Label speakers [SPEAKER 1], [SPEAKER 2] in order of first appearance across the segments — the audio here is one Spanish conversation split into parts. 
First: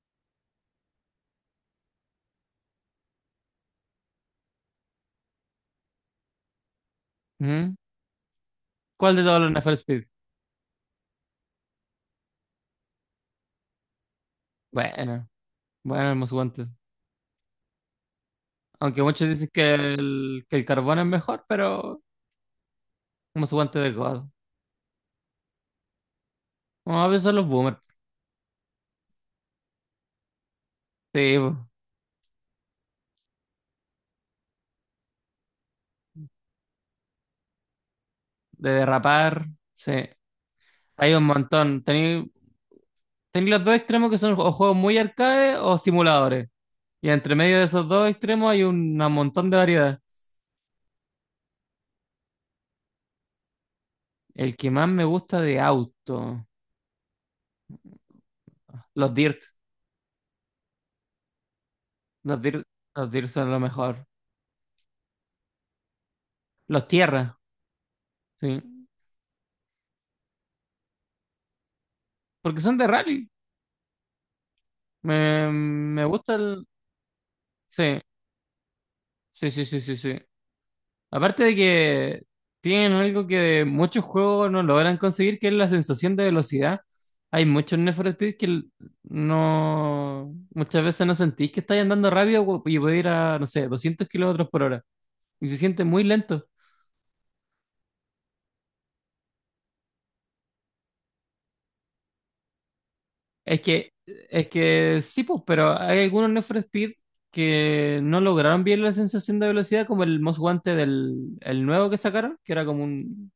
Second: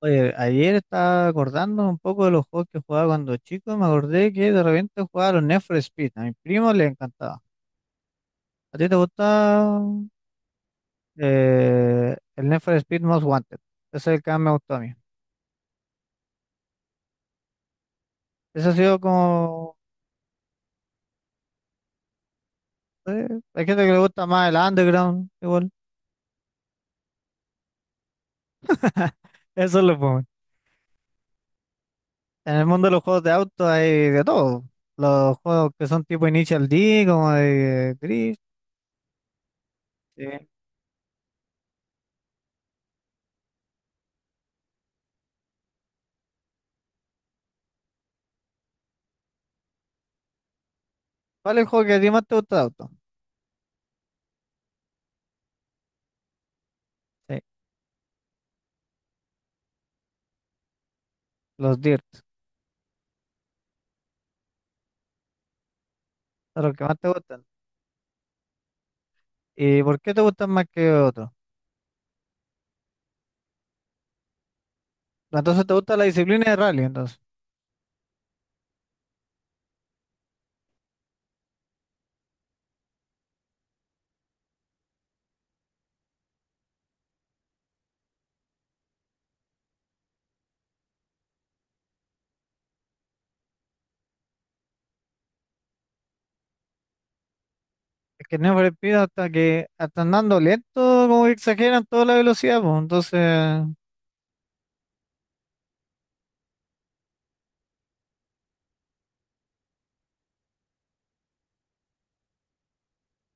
[SPEAKER 1] Oye, ayer estaba acordando un poco de los juegos que jugaba cuando chico y me acordé que de repente jugaba a los Need for Speed. A mi primo le encantaba.
[SPEAKER 2] Ujú.
[SPEAKER 1] ¿A ti te
[SPEAKER 2] ¿Cuál de
[SPEAKER 1] gusta
[SPEAKER 2] todos los NFL Speed?
[SPEAKER 1] el Need for Speed Most Wanted? Ese es el que más me gustó a mí.
[SPEAKER 2] Bueno, bueno, el Most Wanted.
[SPEAKER 1] Ese ha sido
[SPEAKER 2] Aunque muchos dicen que
[SPEAKER 1] como.
[SPEAKER 2] que el carbón es mejor, pero
[SPEAKER 1] eh,
[SPEAKER 2] Most
[SPEAKER 1] hay
[SPEAKER 2] Wanted
[SPEAKER 1] gente que
[SPEAKER 2] de
[SPEAKER 1] le gusta
[SPEAKER 2] God.
[SPEAKER 1] más el Underground, igual.
[SPEAKER 2] Vamos a ver, son los boomers.
[SPEAKER 1] Eso es lo bueno.
[SPEAKER 2] Sí, po.
[SPEAKER 1] En el mundo de los juegos de auto hay de todo. Los juegos que son tipo Initial D, como de Drift.
[SPEAKER 2] De derrapar. Sí,
[SPEAKER 1] Sí.
[SPEAKER 2] hay un montón. Tenéis los dos extremos que son o juegos muy arcade o simuladores. Y entre medio de esos dos extremos hay un montón de variedad.
[SPEAKER 1] ¿Cuál es el juego que a ti más te gusta de auto?
[SPEAKER 2] El que más me gusta de auto,
[SPEAKER 1] Sí,
[SPEAKER 2] los dirt.
[SPEAKER 1] los Dirt.
[SPEAKER 2] Los dirt, los dirt son lo mejor.
[SPEAKER 1] Son los que
[SPEAKER 2] Los
[SPEAKER 1] más te
[SPEAKER 2] tierra,
[SPEAKER 1] gustan.
[SPEAKER 2] sí.
[SPEAKER 1] ¿Y por qué te gustan más que otros?
[SPEAKER 2] Porque son de rally. Me,
[SPEAKER 1] Entonces te gusta la
[SPEAKER 2] me gusta
[SPEAKER 1] disciplina de
[SPEAKER 2] el.
[SPEAKER 1] rally, entonces.
[SPEAKER 2] Sí, sí, sí, sí, sí, sí. Aparte de que tienen algo que muchos juegos no logran conseguir, que es la sensación de velocidad. Hay muchos Need for Speed no, muchas veces no sentís que estáis andando rápido y podéis ir a, no sé, 200 kilómetros por hora. Y se siente muy lento.
[SPEAKER 1] Es que Need for Speed hasta que hasta andando lento, como que exageran toda la velocidad, pues.
[SPEAKER 2] Es
[SPEAKER 1] Entonces,
[SPEAKER 2] que, es que sí, pues, pero hay algunos Need for Speed que no lograron bien la sensación de velocidad, como el Most Wanted del el nuevo que sacaron, que era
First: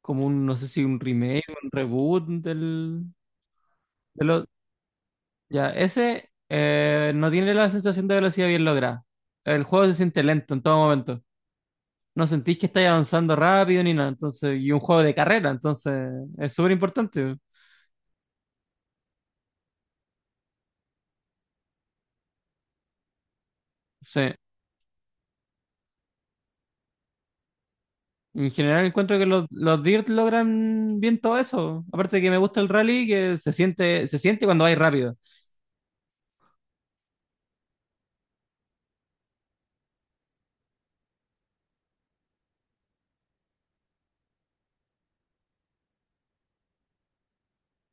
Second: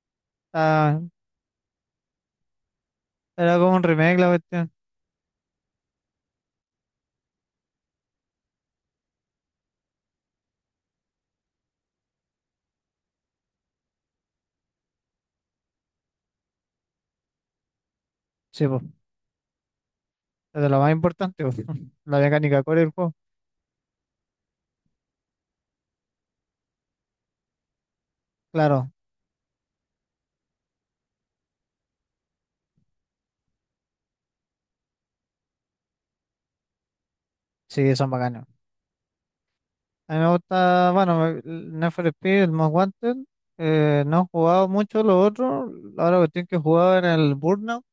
[SPEAKER 2] como un, no sé si
[SPEAKER 1] ah,
[SPEAKER 2] un remake, un reboot
[SPEAKER 1] era como un remake
[SPEAKER 2] de
[SPEAKER 1] la
[SPEAKER 2] lo-
[SPEAKER 1] cuestión.
[SPEAKER 2] ya, ese no tiene la sensación de velocidad bien lograda. El juego se siente lento en todo momento. No sentís que estáis avanzando rápido ni nada, entonces, y un juego de carrera, entonces es súper importante.
[SPEAKER 1] Sí, pues, es de lo más importante, pues. La mecánica core del juego.
[SPEAKER 2] Sí. En general
[SPEAKER 1] Claro,
[SPEAKER 2] encuentro que los Dirt logran bien todo eso. Aparte de que me gusta el rally, que se siente cuando vais rápido.
[SPEAKER 1] sí, son bacanas. A mí me gusta, bueno, el Need for Speed, el Most Wanted. No he jugado mucho los otros. Ahora la cuestión que he jugado era el Burnout.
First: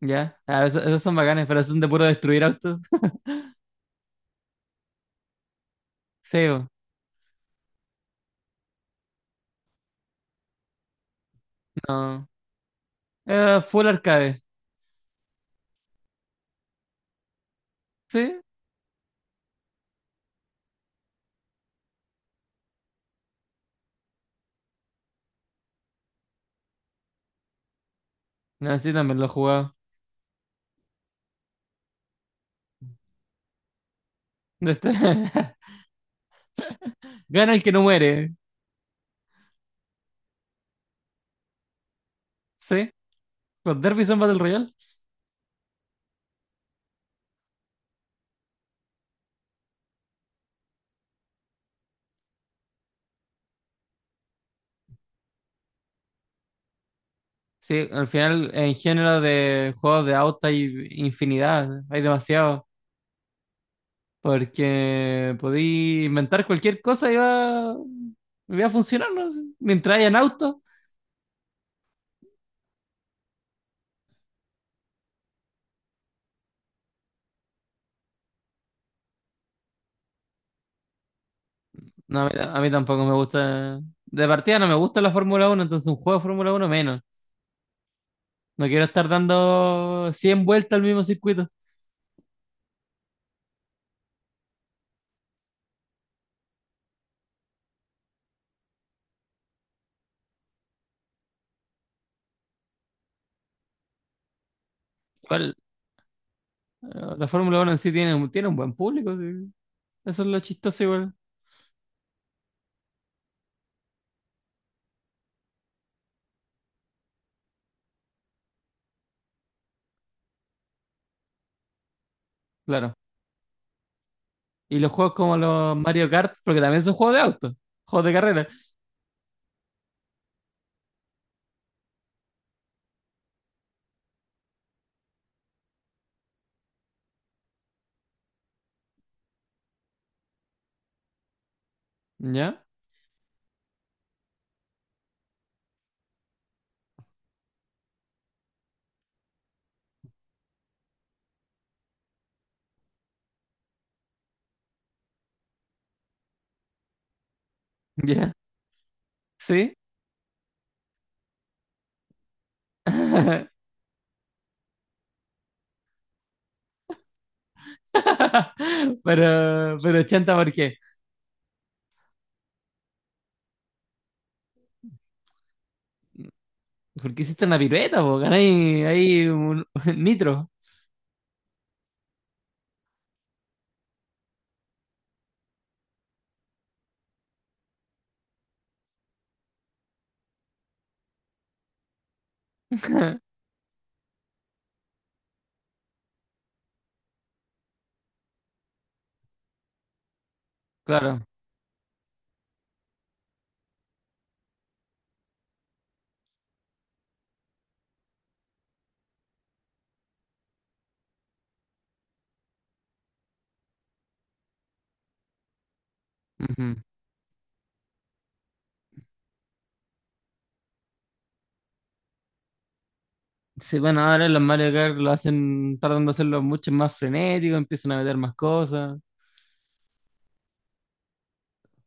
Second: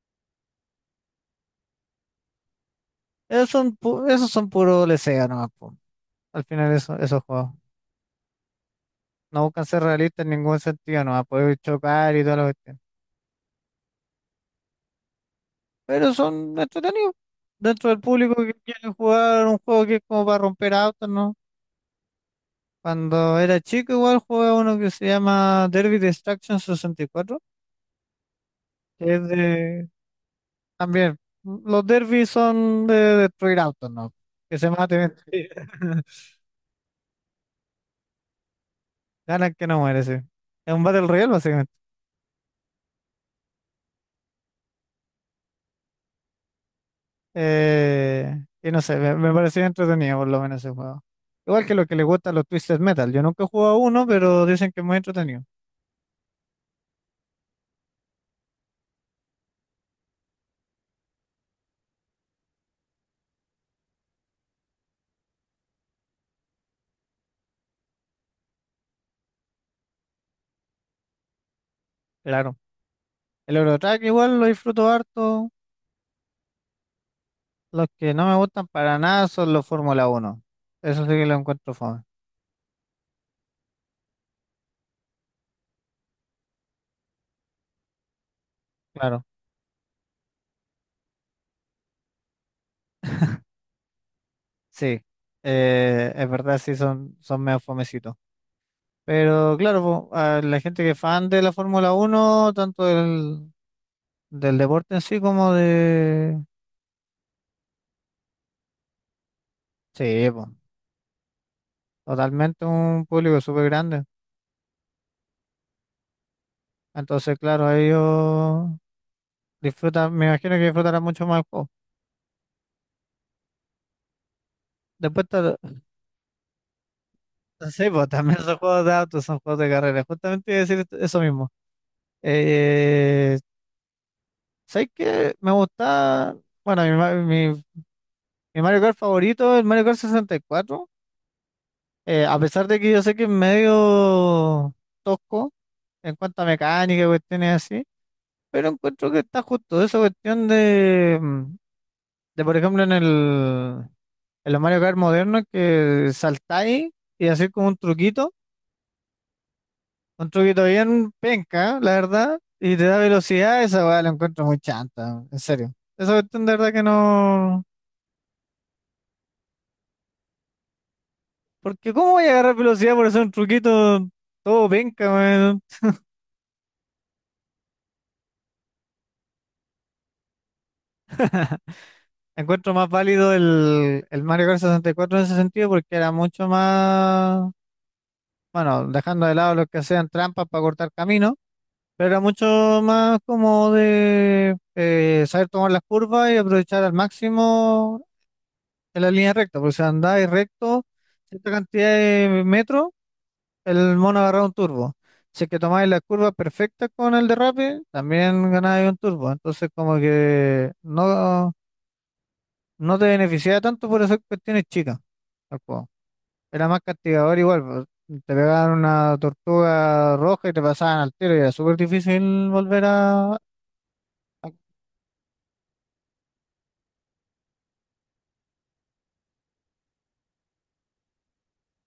[SPEAKER 2] Ya, ah, esos son bacanes, pero son de puro destruir autos.
[SPEAKER 1] Esos son puro lesea nomás, pues. Al
[SPEAKER 2] Sí, bo.
[SPEAKER 1] final eso, esos juegos. No buscan ser realistas en ningún sentido, no va a poder chocar y
[SPEAKER 2] No.
[SPEAKER 1] toda la cuestión.
[SPEAKER 2] Full arcade.
[SPEAKER 1] Pero son entretenidos. Dentro del público
[SPEAKER 2] Sí,
[SPEAKER 1] que quiere jugar un juego que es como para romper autos, ¿no? Cuando era chico igual jugué uno que se llama Derby Destruction 64,
[SPEAKER 2] no, sí,
[SPEAKER 1] que
[SPEAKER 2] también lo
[SPEAKER 1] es
[SPEAKER 2] he jugado.
[SPEAKER 1] de. También, los derbis son de destruir autos, ¿no? Que se
[SPEAKER 2] Este-
[SPEAKER 1] maten entre ellos.
[SPEAKER 2] Gana el que no muere.
[SPEAKER 1] Ganan que no muere, sí. Es un Battle Royale, básicamente.
[SPEAKER 2] Sí, los derbys son Battle Royale.
[SPEAKER 1] Eh, y no sé, me parecía entretenido por lo menos ese juego. Igual que lo que le gusta a los Twisted Metal. Yo nunca he jugado uno, pero dicen que es muy entretenido.
[SPEAKER 2] Sí, al final en género de juegos de auto hay infinidad, hay demasiado. Porque podí inventar cualquier cosa y y va a funcionar, ¿no? Mientras hayan autos.
[SPEAKER 1] Claro. El Eurotrack igual lo disfruto harto. Los que no me gustan para nada son los Fórmula Uno. Eso sí que lo encuentro fome.
[SPEAKER 2] No, a mí tampoco me gusta. De partida no me gusta la Fórmula uno, entonces un juego de Fórmula uno menos. No quiero estar
[SPEAKER 1] Claro,
[SPEAKER 2] dando 100 vueltas al mismo circuito.
[SPEAKER 1] sí. Es verdad, sí, son medio fomecitos. Pero claro, po, a la gente que es fan de la Fórmula Uno tanto del deporte en sí como
[SPEAKER 2] Igual,
[SPEAKER 1] de.
[SPEAKER 2] eh, la Fórmula uno en sí tiene un buen público, sí. Eso es
[SPEAKER 1] Sí,
[SPEAKER 2] lo
[SPEAKER 1] po,
[SPEAKER 2] chistoso igual.
[SPEAKER 1] totalmente un público súper grande. Entonces, claro, ellos disfrutan, me imagino que disfrutarán mucho más el juego.
[SPEAKER 2] Claro. Y los juegos
[SPEAKER 1] Después,
[SPEAKER 2] como los Mario Kart, porque también son juegos de auto,
[SPEAKER 1] sí,
[SPEAKER 2] juegos
[SPEAKER 1] pues,
[SPEAKER 2] de
[SPEAKER 1] también
[SPEAKER 2] carrera.
[SPEAKER 1] son juegos de autos, son juegos de carrera. Justamente iba a decir eso mismo. Eh, ¿sabes qué? Me gusta, bueno, mi Mario Kart favorito es el Mario Kart 64. A
[SPEAKER 2] ¿Ya?
[SPEAKER 1] pesar de que yo sé que es medio tosco en cuanto a mecánica y cuestiones así, pero encuentro que está justo esa cuestión de, de por ejemplo, en el, en los Mario Kart modernos que saltáis y hacéis como
[SPEAKER 2] ¿Ya? ¿Sí?
[SPEAKER 1] un truquito bien penca, la verdad, y te da velocidad, esa weá la encuentro muy chanta, en serio. Esa cuestión de verdad que no.
[SPEAKER 2] Pero chanta, ¿por qué?
[SPEAKER 1] Porque ¿cómo voy a agarrar velocidad por hacer un truquito todo penca, weón?
[SPEAKER 2] Porque hiciste una pirueta, porque hay, ahí un nitro.
[SPEAKER 1] Encuentro más válido el Mario Kart 64 en ese sentido porque era mucho más, bueno, dejando de lado los que hacían trampas para cortar camino. Pero era mucho más como de saber tomar las curvas y aprovechar al máximo en la línea recta, porque si andáis recto
[SPEAKER 2] Claro.
[SPEAKER 1] cierta cantidad de metros, el mono agarraba un turbo. Si es que tomáis las curvas perfectas con el derrape, también ganáis un turbo. Entonces como que no, no te beneficiaba tanto por esas cuestiones chicas al juego. Era más
[SPEAKER 2] Ujú.
[SPEAKER 1] castigador igual, pues, te pegaban una tortuga roja y te pasaban al tiro y era súper difícil volver a.
[SPEAKER 2] Sí, bueno, ahora los Mario Kart lo hacen, tratando de hacerlo mucho más frenético, empiezan a meter más cosas,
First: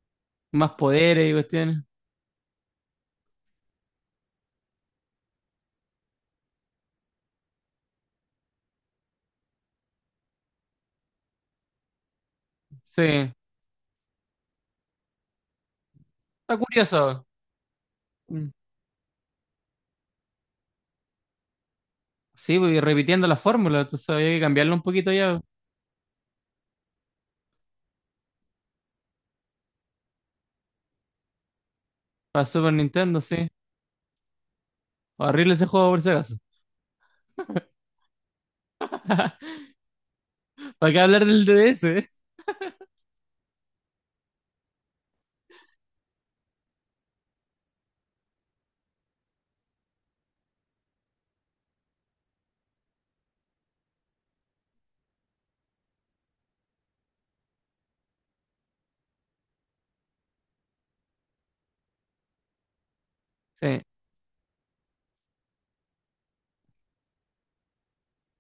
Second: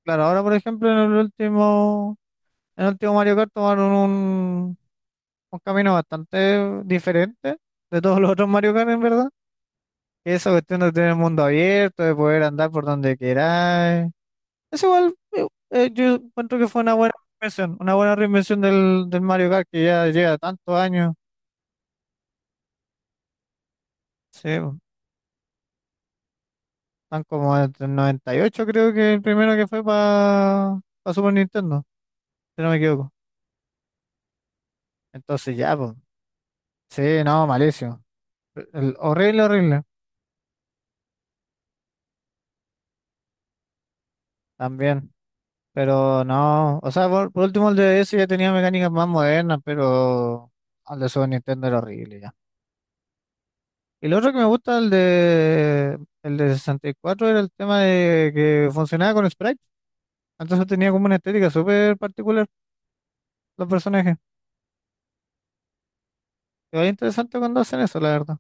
[SPEAKER 1] Claro, ahora por
[SPEAKER 2] más
[SPEAKER 1] ejemplo
[SPEAKER 2] poderes y cuestiones.
[SPEAKER 1] en el último Mario Kart tomaron un camino bastante diferente de todos los otros Mario Kart en verdad. Que esa cuestión de tener el mundo abierto, de poder andar por
[SPEAKER 2] Sí,
[SPEAKER 1] donde
[SPEAKER 2] está
[SPEAKER 1] queráis. Es igual, yo encuentro que fue
[SPEAKER 2] curioso.
[SPEAKER 1] una buena
[SPEAKER 2] Mm.
[SPEAKER 1] reinvención del Mario Kart que ya lleva tantos años.
[SPEAKER 2] Sí, voy repitiendo la fórmula, entonces había que
[SPEAKER 1] Sí,
[SPEAKER 2] cambiarlo
[SPEAKER 1] bo,
[SPEAKER 2] un poquito ya.
[SPEAKER 1] tan como desde el 98 creo que el primero que fue para Super Nintendo,
[SPEAKER 2] Para
[SPEAKER 1] si no
[SPEAKER 2] Super
[SPEAKER 1] me equivoco.
[SPEAKER 2] Nintendo, sí. Horrible
[SPEAKER 1] Entonces
[SPEAKER 2] ese
[SPEAKER 1] ya,
[SPEAKER 2] juego
[SPEAKER 1] pues,
[SPEAKER 2] por si acaso.
[SPEAKER 1] sí, no, malísimo. Horrible, horrible.
[SPEAKER 2] ¿Para qué hablar del DS?
[SPEAKER 1] También, pero no, o sea, por último el de DS ya tenía mecánicas más modernas, pero el de Super Nintendo era horrible ya. Y lo otro que me gusta el de 64 era el tema de que funcionaba con sprite, entonces tenía como una estética súper particular los
[SPEAKER 2] Sí.
[SPEAKER 1] personajes. Y es interesante cuando hacen eso, la verdad.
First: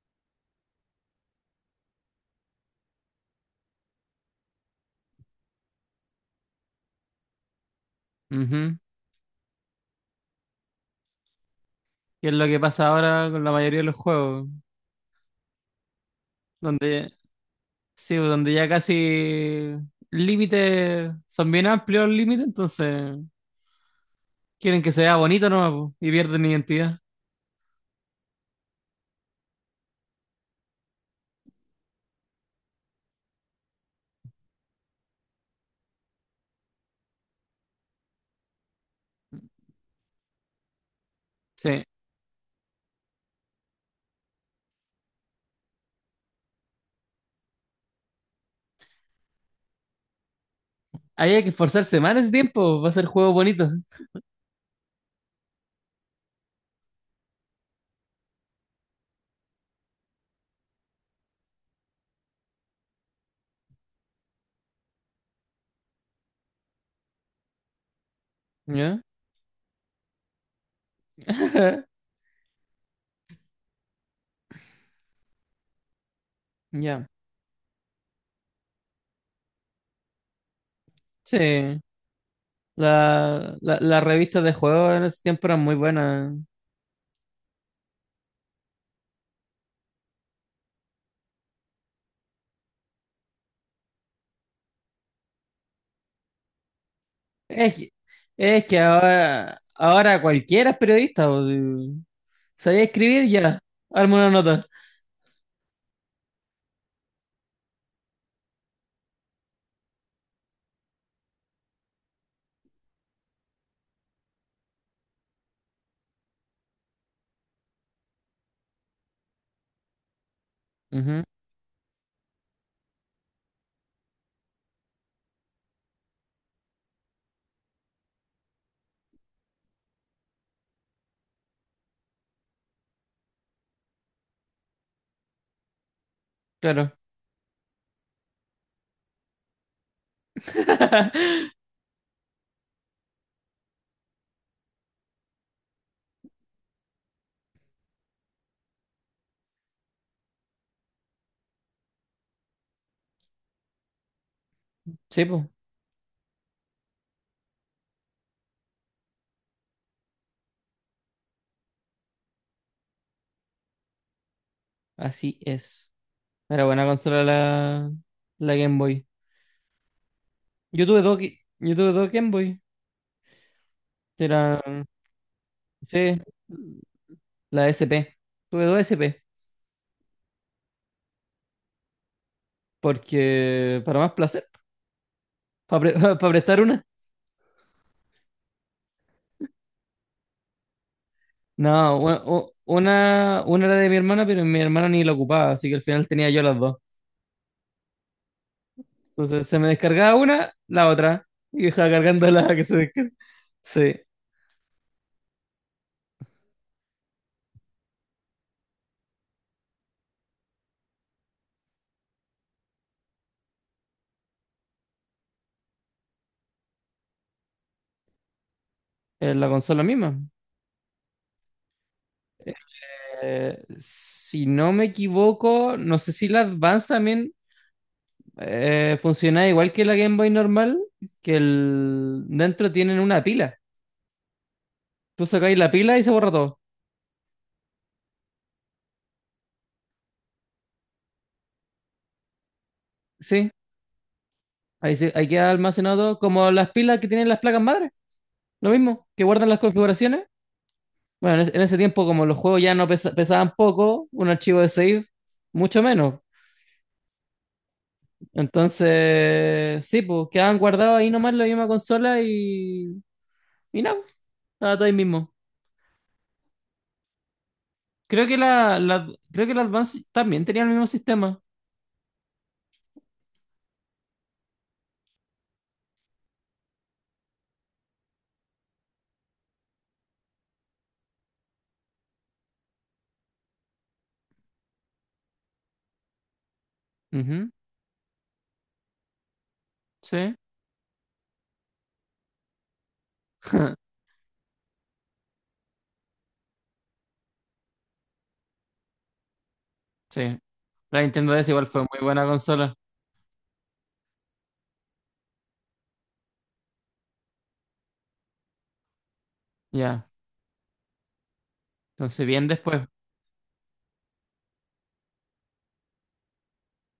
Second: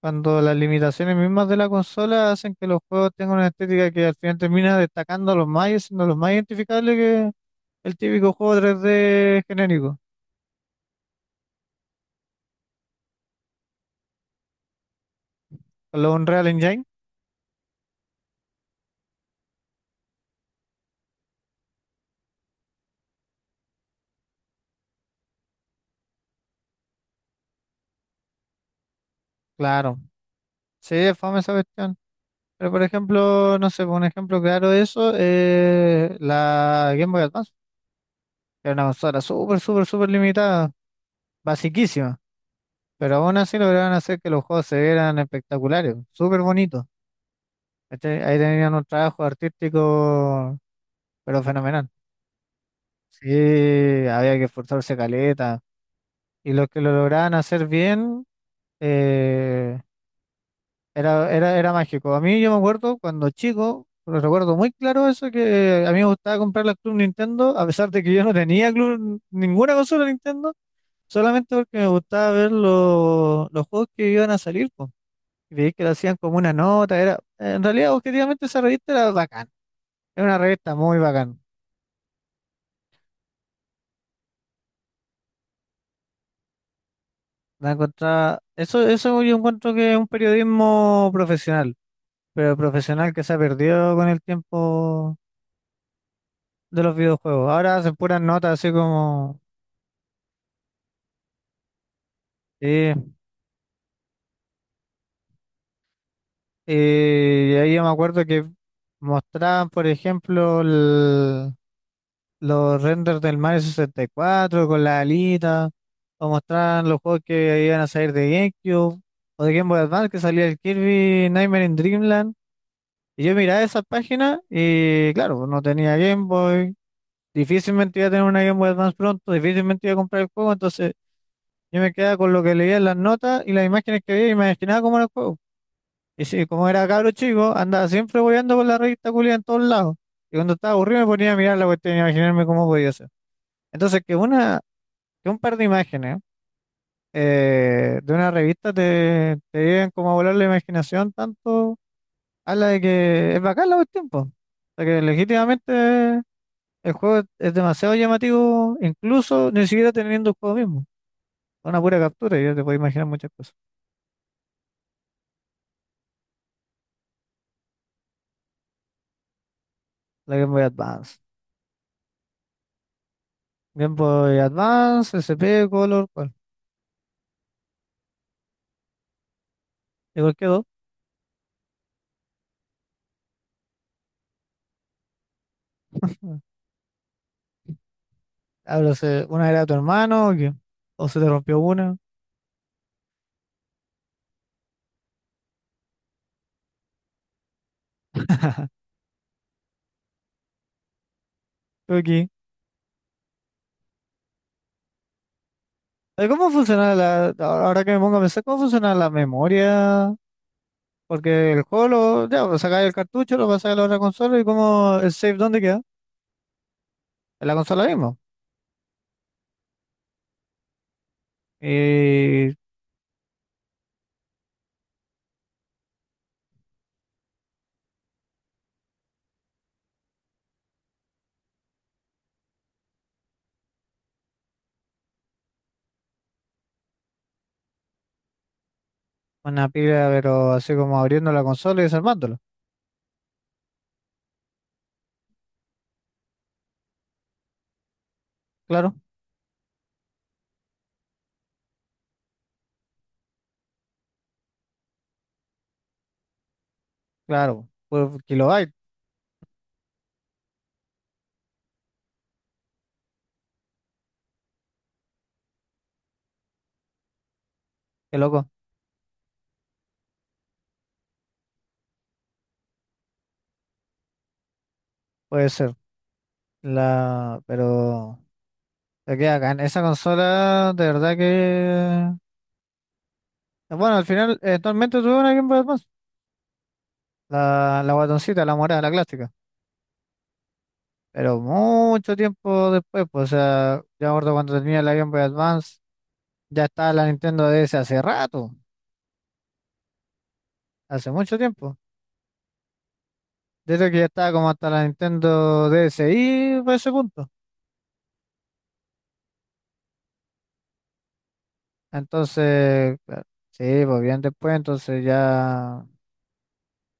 [SPEAKER 1] Cuando las limitaciones mismas de la consola hacen que los juegos tengan una estética que al final termina destacando a los más y siendo los más identificables que el típico juego
[SPEAKER 2] Ujú.
[SPEAKER 1] 3D genérico,
[SPEAKER 2] Y es lo que pasa ahora con la mayoría de los juegos.
[SPEAKER 1] con los Unreal Engine.
[SPEAKER 2] Donde, sí, donde ya casi límites son bien amplios los límites, entonces quieren que se vea bonito nomás po, y pierden identidad.
[SPEAKER 1] Claro, sí, es fome esa cuestión. Pero por ejemplo, no sé, un ejemplo claro de eso es la Game Boy Advance, que era una consola súper, súper, súper limitada,
[SPEAKER 2] Sí.
[SPEAKER 1] basiquísima. Pero aún así lograron hacer que los juegos se vieran espectaculares, súper bonitos. ¿Cachai? Ahí tenían un trabajo artístico,
[SPEAKER 2] Ahí
[SPEAKER 1] pero
[SPEAKER 2] hay que
[SPEAKER 1] fenomenal.
[SPEAKER 2] esforzarse más en ese tiempo para hacer
[SPEAKER 1] Sí,
[SPEAKER 2] juegos bonitos.
[SPEAKER 1] había que esforzarse caleta. Y los que lo lograban hacer bien, eh, era mágico. A mí yo me acuerdo cuando chico, lo recuerdo muy claro eso, que a mí me gustaba comprar la Club Nintendo, a pesar de que yo no tenía
[SPEAKER 2] ¿Ya?
[SPEAKER 1] Club, ninguna consola Nintendo, solamente porque me gustaba ver los juegos que iban a salir, po. Y veía que lo hacían como una nota.
[SPEAKER 2] Ya.
[SPEAKER 1] Era, en realidad, objetivamente, esa revista era bacán. Era una revista muy bacán.
[SPEAKER 2] Sí. Las revistas de juegos en ese tiempo eran muy buenas.
[SPEAKER 1] La encontraba, eso yo encuentro que es un periodismo profesional, pero profesional que se ha perdido con el tiempo de los videojuegos.
[SPEAKER 2] Es
[SPEAKER 1] Ahora
[SPEAKER 2] que,
[SPEAKER 1] hacen puras notas
[SPEAKER 2] es
[SPEAKER 1] así
[SPEAKER 2] que
[SPEAKER 1] como.
[SPEAKER 2] ahora, ahora cualquiera es periodista. O si sabía
[SPEAKER 1] Sí,
[SPEAKER 2] escribir ya. Arma una nota.
[SPEAKER 1] y ahí yo me acuerdo que mostraban, por ejemplo, los renders del Mario 64 con la alita, o mostraban los juegos que iban a salir de GameCube, o de Game Boy Advance, que salía el
[SPEAKER 2] Ujú,
[SPEAKER 1] Kirby Nightmare in Dreamland. Y yo miraba esa página y, claro, no tenía Game Boy, difícilmente iba a tener una Game Boy Advance pronto, difícilmente iba a comprar el juego, entonces yo me quedaba con lo que leía en las notas y las imágenes que veía y me imaginaba cómo era el juego. Y sí, como era
[SPEAKER 2] claro.
[SPEAKER 1] cabro chico, andaba siempre bobeando con la revista culia en todos lados. Y cuando estaba aburrido me ponía a mirar la cuestión y a imaginarme cómo podía ser. Entonces, que un par de imágenes de una revista te lleven como a volar la imaginación tanto, a la de que es bacán la cuestión, po. O sea, que
[SPEAKER 2] Sí, pues,
[SPEAKER 1] legítimamente el juego es demasiado llamativo, incluso ni siquiera teniendo el juego mismo. Es una pura captura, y ya te puedes imaginar muchas cosas.
[SPEAKER 2] así es. Era buena consola la, la Game Boy.
[SPEAKER 1] La Game Boy
[SPEAKER 2] Yo tuve
[SPEAKER 1] Advance.
[SPEAKER 2] dos, yo tuve dos Game Boy.
[SPEAKER 1] Game Boy
[SPEAKER 2] Era,
[SPEAKER 1] Advance, SP, Color,
[SPEAKER 2] sí,
[SPEAKER 1] ¿cuál?
[SPEAKER 2] la SP. Tuve dos SP.
[SPEAKER 1] ¿De qué dos?
[SPEAKER 2] Porque, para más placer, para, prestar una.
[SPEAKER 1] Hablo, ¿una era tu hermano o qué? ¿O se te rompió una?
[SPEAKER 2] No, una era de mi hermana, pero mi hermana ni la ocupaba, así que al final tenía yo las dos. Entonces se me descargaba una, la otra, y dejaba
[SPEAKER 1] ¿O qué?
[SPEAKER 2] cargando la que se descarga. Sí,
[SPEAKER 1] ¿Cómo funciona la, ahora que me pongo a pensar, cómo funciona la memoria? Porque el juego, ya, pues sacáis el cartucho, lo pasáis a la otra consola y cómo el save, ¿dónde queda? En la consola mismo.
[SPEAKER 2] en la consola misma.
[SPEAKER 1] Y
[SPEAKER 2] Si no me equivoco, no sé si la Advance también funciona igual que la Game Boy normal, que el dentro tienen una pila. Tú sacáis la pila y se borra todo.
[SPEAKER 1] una pila, pero así como abriendo la consola y desarmándola.
[SPEAKER 2] Sí, ahí queda almacenado todo, como las pilas que tienen las placas madre. Lo
[SPEAKER 1] Claro,
[SPEAKER 2] mismo, que guardan las configuraciones. Bueno, en ese tiempo, como los juegos ya no pesaban poco, un archivo de save, mucho menos.
[SPEAKER 1] claro, pues kilobyte,
[SPEAKER 2] Entonces, sí, pues quedaban guardados ahí nomás la misma consola y nada, pues, estaba todo ahí mismo.
[SPEAKER 1] qué
[SPEAKER 2] Creo que
[SPEAKER 1] loco,
[SPEAKER 2] creo que la Advance también tenía el mismo sistema.
[SPEAKER 1] puede ser. Pero, se queda acá en esa consola, de verdad que. Bueno, al final, eventualmente tuve una Game Boy Advance.
[SPEAKER 2] Ujú,
[SPEAKER 1] La guatoncita, la morada, la clásica.
[SPEAKER 2] sí,
[SPEAKER 1] Pero mucho tiempo después, pues, o sea, yo me acuerdo cuando tenía la Game Boy Advance, ya estaba la Nintendo DS hace rato,
[SPEAKER 2] sí. La
[SPEAKER 1] hace
[SPEAKER 2] Nintendo
[SPEAKER 1] mucho
[SPEAKER 2] DS igual
[SPEAKER 1] tiempo.
[SPEAKER 2] fue muy buena consola.
[SPEAKER 1] Desde que ya estaba como hasta la Nintendo D S y por ese punto.
[SPEAKER 2] Ya, entonces bien después.
[SPEAKER 1] Entonces, claro, sí, pues bien después, entonces ya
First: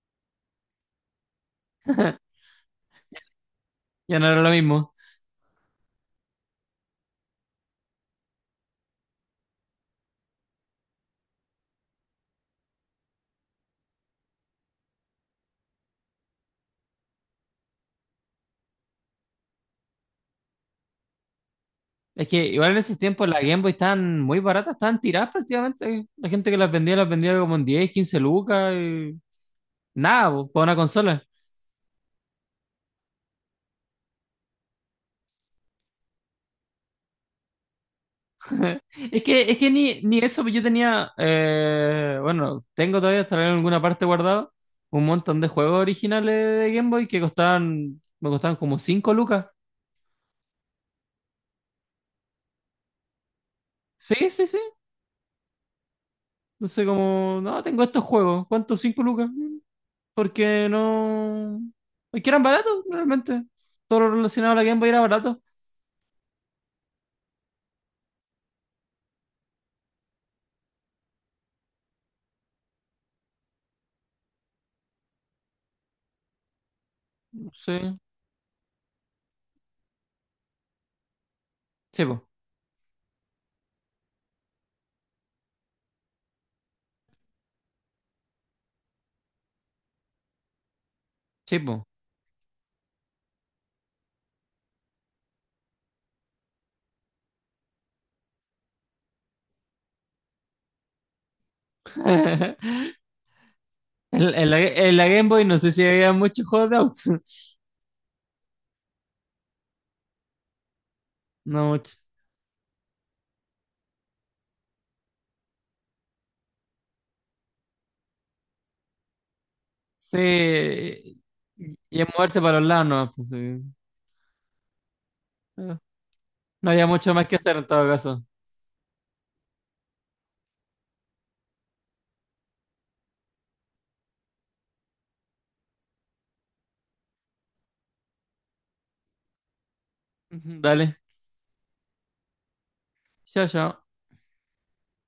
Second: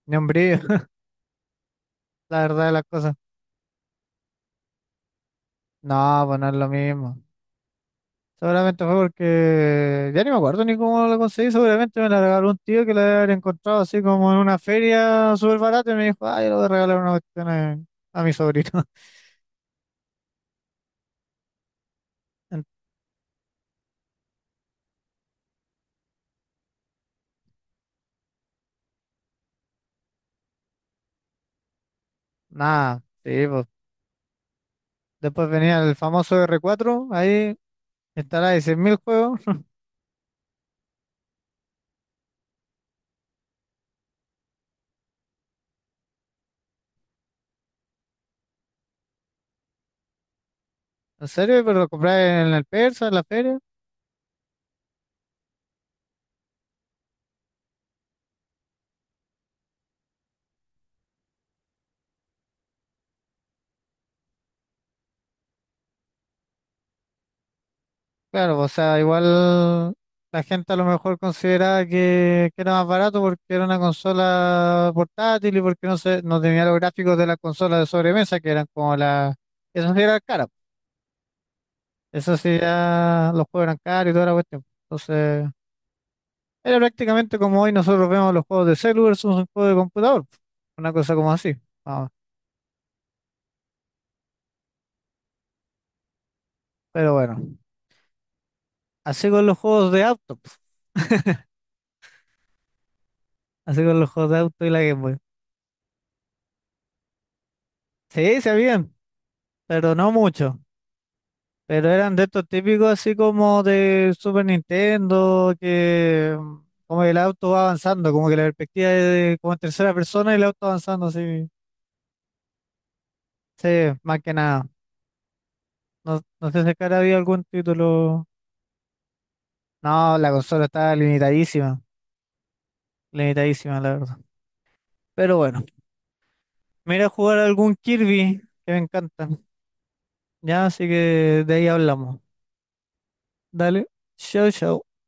[SPEAKER 1] ni un brillo, la verdad de las cosas.
[SPEAKER 2] Ya no era lo mismo.
[SPEAKER 1] No, pues no es lo mismo. Seguramente fue porque ya ni me acuerdo ni cómo lo conseguí. Seguramente me la regaló un tío que la había encontrado así como en una feria súper barata y me dijo, ah, yo le voy a regalar una cuestión a mi sobrino.
[SPEAKER 2] Es que
[SPEAKER 1] En-
[SPEAKER 2] igual en esos tiempos las Game Boy estaban muy baratas, estaban tiradas prácticamente. La gente que las vendía como en 10, 15 lucas y nada, pues, para una consola.
[SPEAKER 1] Nada, sí, pues. Después venía el famoso R4 ahí instalaba mil juegos.
[SPEAKER 2] Es que ni eso, pues yo tenía, bueno, tengo todavía, estará en alguna parte guardado, un montón de juegos originales de Game Boy que costaban, me costaban como 5 lucas.
[SPEAKER 1] ¿En serio? Pero lo compré en el Persa, en la feria.
[SPEAKER 2] Sí, sí, sí. Entonces como, no, tengo estos juegos, ¿cuántos? 5 lucas. Mm, porque no. Es que eran baratos, realmente. Todo lo relacionado a la Game Boy era barato.
[SPEAKER 1] Claro, o sea, igual la gente a lo mejor consideraba que era más barato porque era una consola portátil y porque no tenía los gráficos de las consolas de
[SPEAKER 2] Sí,
[SPEAKER 1] sobremesa, que eran como la. Eso sí era cara.
[SPEAKER 2] sí, po,
[SPEAKER 1] Eso sí ya los juegos eran caros y toda la cuestión. Entonces, era prácticamente como hoy nosotros vemos los juegos de celu versus un juego de computador. Una cosa como así.
[SPEAKER 2] sí, po.
[SPEAKER 1] Ah, pero bueno, así con los juegos de auto. Así con los juegos de
[SPEAKER 2] En la,
[SPEAKER 1] auto y la
[SPEAKER 2] en
[SPEAKER 1] Game
[SPEAKER 2] la
[SPEAKER 1] Boy.
[SPEAKER 2] Game Boy no sé si había muchos juegos de autos.
[SPEAKER 1] Sí, se habían, pero no mucho.
[SPEAKER 2] No
[SPEAKER 1] Pero
[SPEAKER 2] mucho.
[SPEAKER 1] eran de estos típicos así como de Super Nintendo, que como que el auto va avanzando, como que la perspectiva es como en tercera persona y el auto avanzando
[SPEAKER 2] Sí,
[SPEAKER 1] así.
[SPEAKER 2] y es moverse para los lados, no, pues, sí.
[SPEAKER 1] Sí, más que nada. No, no sé si
[SPEAKER 2] No
[SPEAKER 1] acá
[SPEAKER 2] había mucho
[SPEAKER 1] había
[SPEAKER 2] más que
[SPEAKER 1] algún
[SPEAKER 2] hacer en todo caso.
[SPEAKER 1] título. No, la consola estaba limitadísima, limitadísima la verdad. Pero bueno, me iré a jugar algún Kirby, que me encanta.
[SPEAKER 2] Ujú,
[SPEAKER 1] Ya, así
[SPEAKER 2] dale,
[SPEAKER 1] que de ahí hablamos.
[SPEAKER 2] chao, chao.
[SPEAKER 1] Dale, chau, chau.